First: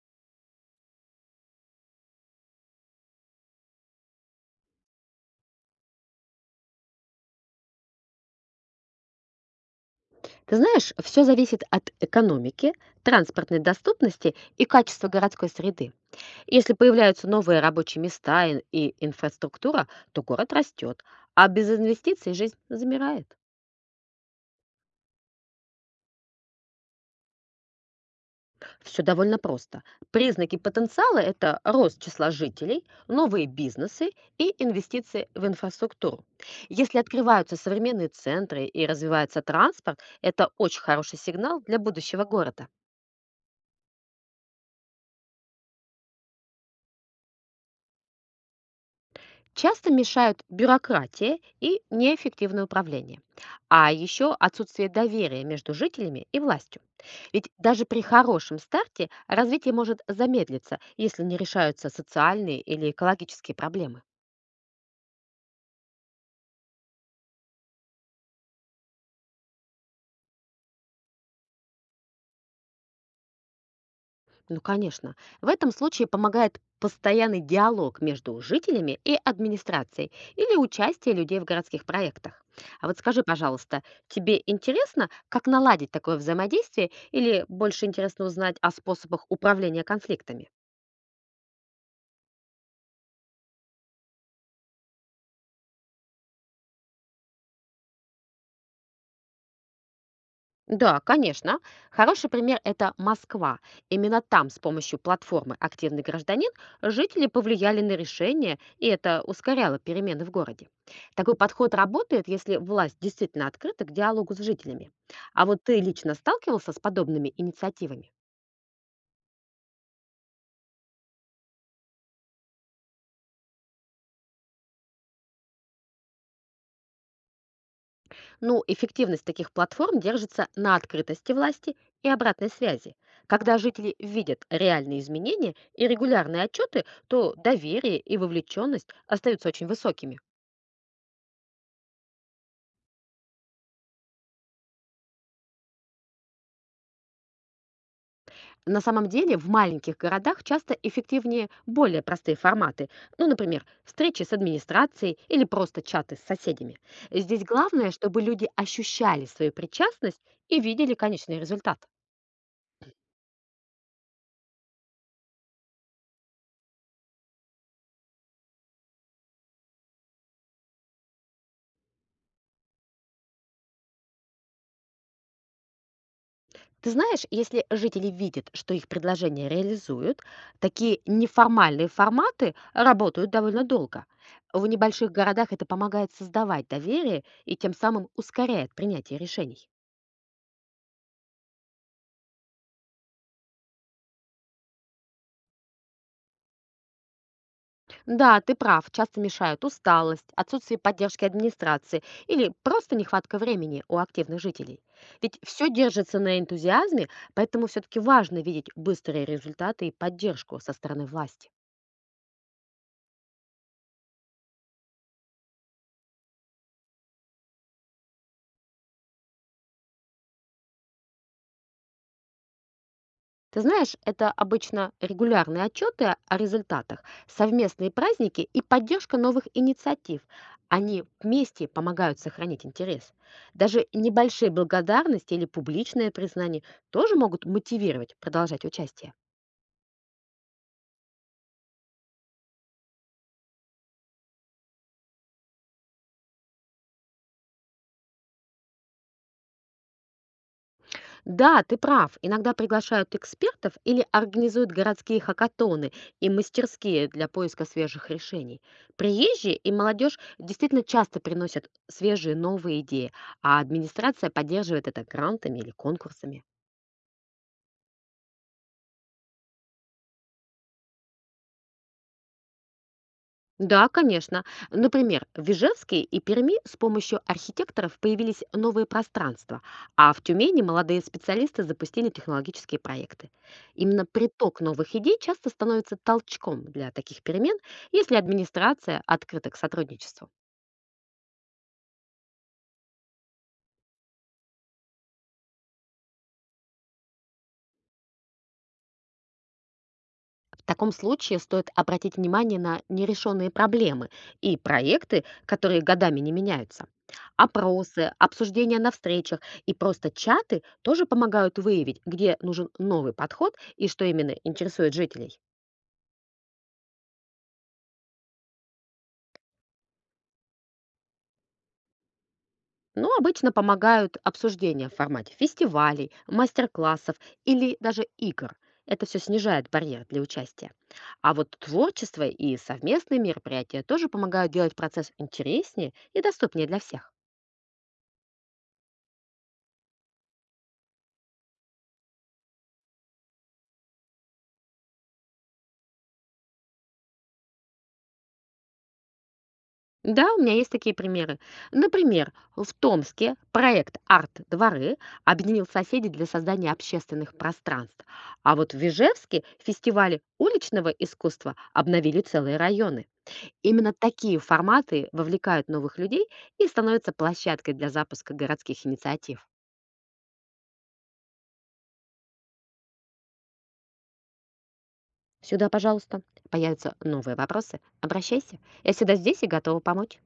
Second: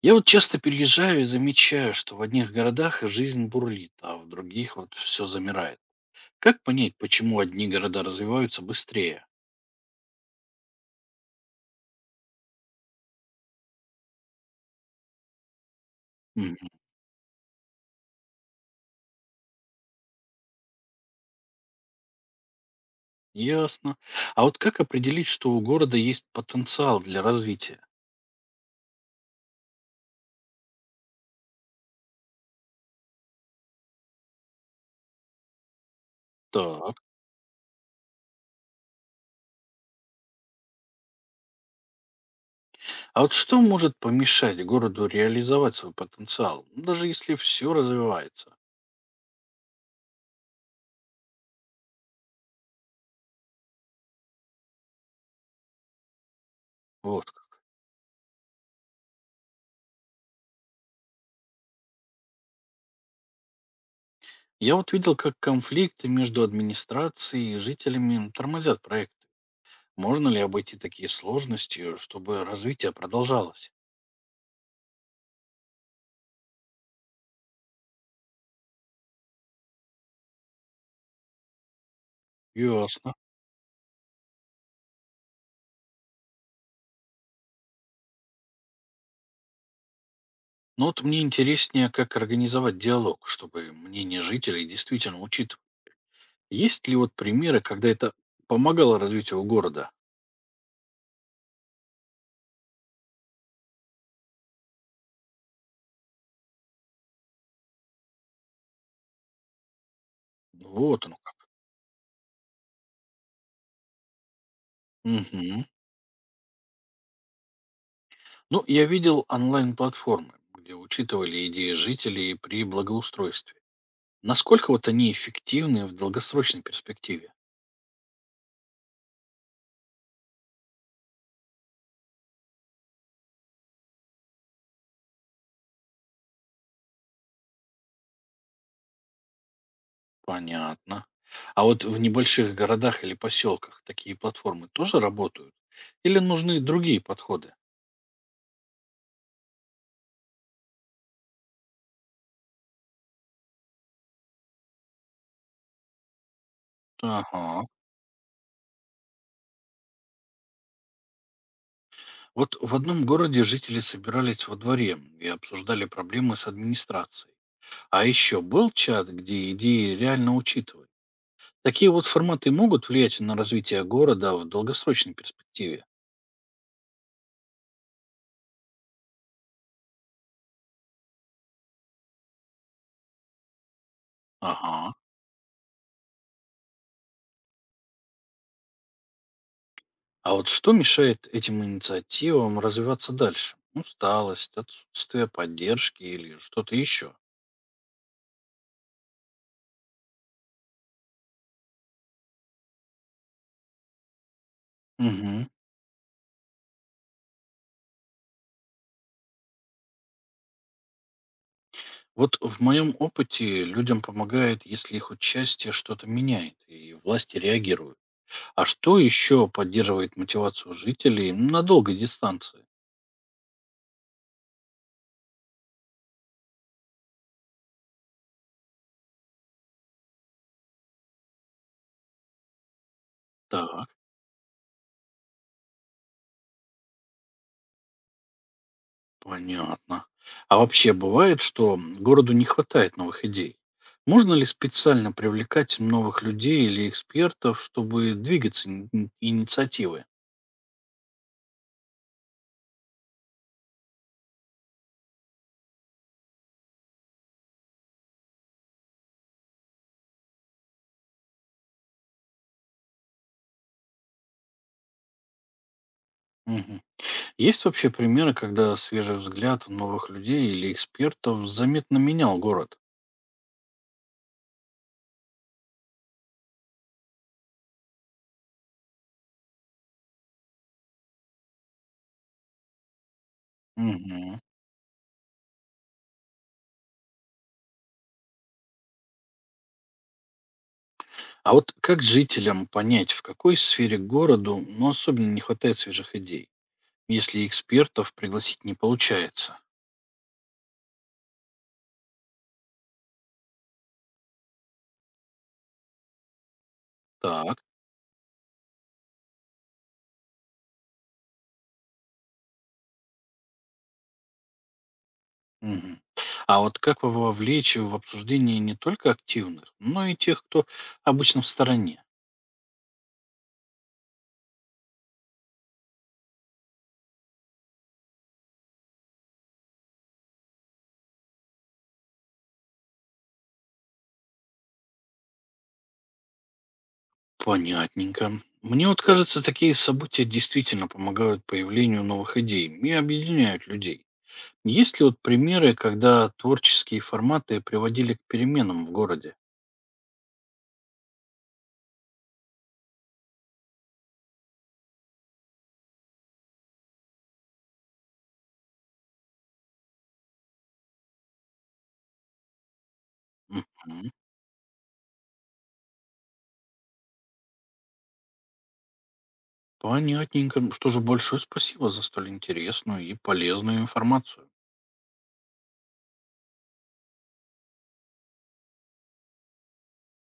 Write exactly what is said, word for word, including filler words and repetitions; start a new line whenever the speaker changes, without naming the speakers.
Я вот часто переезжаю и замечаю, что в одних городах жизнь бурлит, а в других вот все замирает. Как понять, почему одни города развиваются быстрее?
Ты знаешь, все зависит от экономики, транспортной доступности и качества городской среды.
Мгм,
Если появляются новые рабочие места и, и инфраструктура, то город растет, а без инвестиций жизнь замирает.
ясно. А вот как определить, что у города есть потенциал для развития?
Все довольно просто. Признаки потенциала– это рост числа жителей, новые бизнесы и инвестиции в инфраструктуру.
Так.
Если открываются современные центры и развивается транспорт, это очень хороший сигнал для будущего города.
А вот что может помешать городу реализовать свой потенциал, ну, даже если все развивается?
Часто мешают бюрократия и неэффективное управление, а еще отсутствие доверия между жителями и властью.
Вот
Ведь
как.
даже при хорошем старте развитие может замедлиться, если не решаются социальные или экологические проблемы.
Я вот видел, как конфликты между администрацией и жителями тормозят проект. Можно ли обойти такие сложности, чтобы развитие продолжалось?
Ну, конечно. В этом случае помогает постоянный диалог между жителями и администрацией или участие людей в городских проектах. А вот
Ясно.
скажи, пожалуйста, тебе интересно, как наладить такое взаимодействие или больше интересно узнать о способах управления конфликтами?
Но вот мне интереснее, как организовать диалог, чтобы мнение жителей действительно учитывать. Есть ли вот примеры, когда это помогало развитию города?
Да, конечно. Хороший пример– это Москва. Именно там с помощью платформы «Активный гражданин» жители повлияли на решение, и это ускоряло перемены в городе.
Вот оно
Такой
как.
подход работает, если власть действительно открыта к диалогу с жителями. А вот
Мгм.
ты лично сталкивался с подобными инициативами?
Ну, я видел онлайн-платформы, где учитывали идеи жителей при благоустройстве. Насколько вот они эффективны в долгосрочной перспективе?
Ну, эффективность таких платформ держится на открытости власти и обратной связи. Когда жители видят реальные изменения и регулярные отчеты, то доверие и вовлеченность остаются очень высокими.
Понятно. А вот в небольших городах или поселках такие платформы тоже работают? Или нужны другие подходы?
На самом деле в маленьких городах часто эффективнее более простые форматы, ну, например, встречи с администрацией или просто чаты с соседями. Здесь
Ага.
главное, чтобы люди ощущали свою причастность и видели конечный результат.
Вот в одном городе жители собирались во дворе и обсуждали проблемы с администрацией. А еще был чат, где идеи реально учитывают. Такие вот форматы могут влиять на развитие города в долгосрочной перспективе.
Ты знаешь, если жители видят, что их предложения реализуют, такие неформальные форматы работают довольно долго. В
Ага.
небольших городах это помогает создавать доверие и тем самым ускоряет принятие решений.
А вот что мешает этим инициативам развиваться дальше? Усталость, отсутствие поддержки или что-то еще?
Да, ты прав, часто мешают усталость, отсутствие поддержки администрации или просто нехватка времени у активных жителей. Ведь
Угу.
все держится на энтузиазме, поэтому все-таки важно видеть быстрые результаты и поддержку со стороны власти.
Вот в моем опыте людям помогает, если их участие что-то меняет, и власти реагируют. А что еще поддерживает мотивацию жителей на долгой дистанции?
Ты знаешь, это обычно регулярные отчеты о результатах, совместные праздники и поддержка новых инициатив. Они вместе помогают сохранить интерес.
Так,
Даже небольшие благодарности или публичное признание тоже могут мотивировать продолжать участие.
понятно. А вообще бывает, что м, городу не хватает новых идей? Можно ли специально привлекать новых людей или экспертов, чтобы двигаться ин- ин- инициативы?
Да, ты прав. Иногда приглашают экспертов или организуют городские хакатоны и мастерские для поиска свежих решений. Приезжие и молодежь действительно часто приносят свежие новые идеи, а администрация поддерживает это грантами или конкурсами.
Мгм. Есть вообще примеры, когда свежий взгляд новых людей или экспертов заметно менял город?
Да, конечно. Например, в Ижевске и Перми с помощью архитекторов появились новые пространства, а в Тюмени молодые специалисты запустили технологические проекты. Именно
Мгм.
приток новых идей часто становится толчком для таких перемен, если администрация открыта к сотрудничеству.
А вот как жителям понять, в какой сфере городу, ну, особенно не хватает свежих идей, если экспертов пригласить не получается?
В таком случае стоит обратить внимание на нерешенные проблемы и проекты, которые годами не меняются.
Так.
Опросы, обсуждения на встречах и просто чаты тоже помогают выявить, где нужен новый подход и что именно интересует жителей.
Мгм. А вот как во- вовлечь в обсуждение не только активных, но и тех, кто обычно в стороне?
Но обычно помогают обсуждения в формате фестивалей, мастер-классов или даже игр. Это все снижает барьер для участия. А вот творчество и совместные мероприятия тоже помогают делать процесс интереснее и доступнее для всех.
Понятненько. Мне вот кажется, такие события действительно помогают появлению новых идей и объединяют людей. Есть ли вот примеры, когда творческие форматы приводили к переменам в городе?
Да, у меня есть такие примеры. Например, в Томске проект «Арт-дворы» объединил соседей для создания общественных пространств, а вот в Вижевске фестивали уличного искусства обновили целые районы. Именно
Мгм.
такие форматы вовлекают новых людей и становятся площадкой для запуска городских инициатив.
Понятненько. Что же, большое спасибо за столь интересную и полезную информацию.
Сюда, пожалуйста, появятся новые вопросы. Обращайся. Я всегда здесь и готова помочь.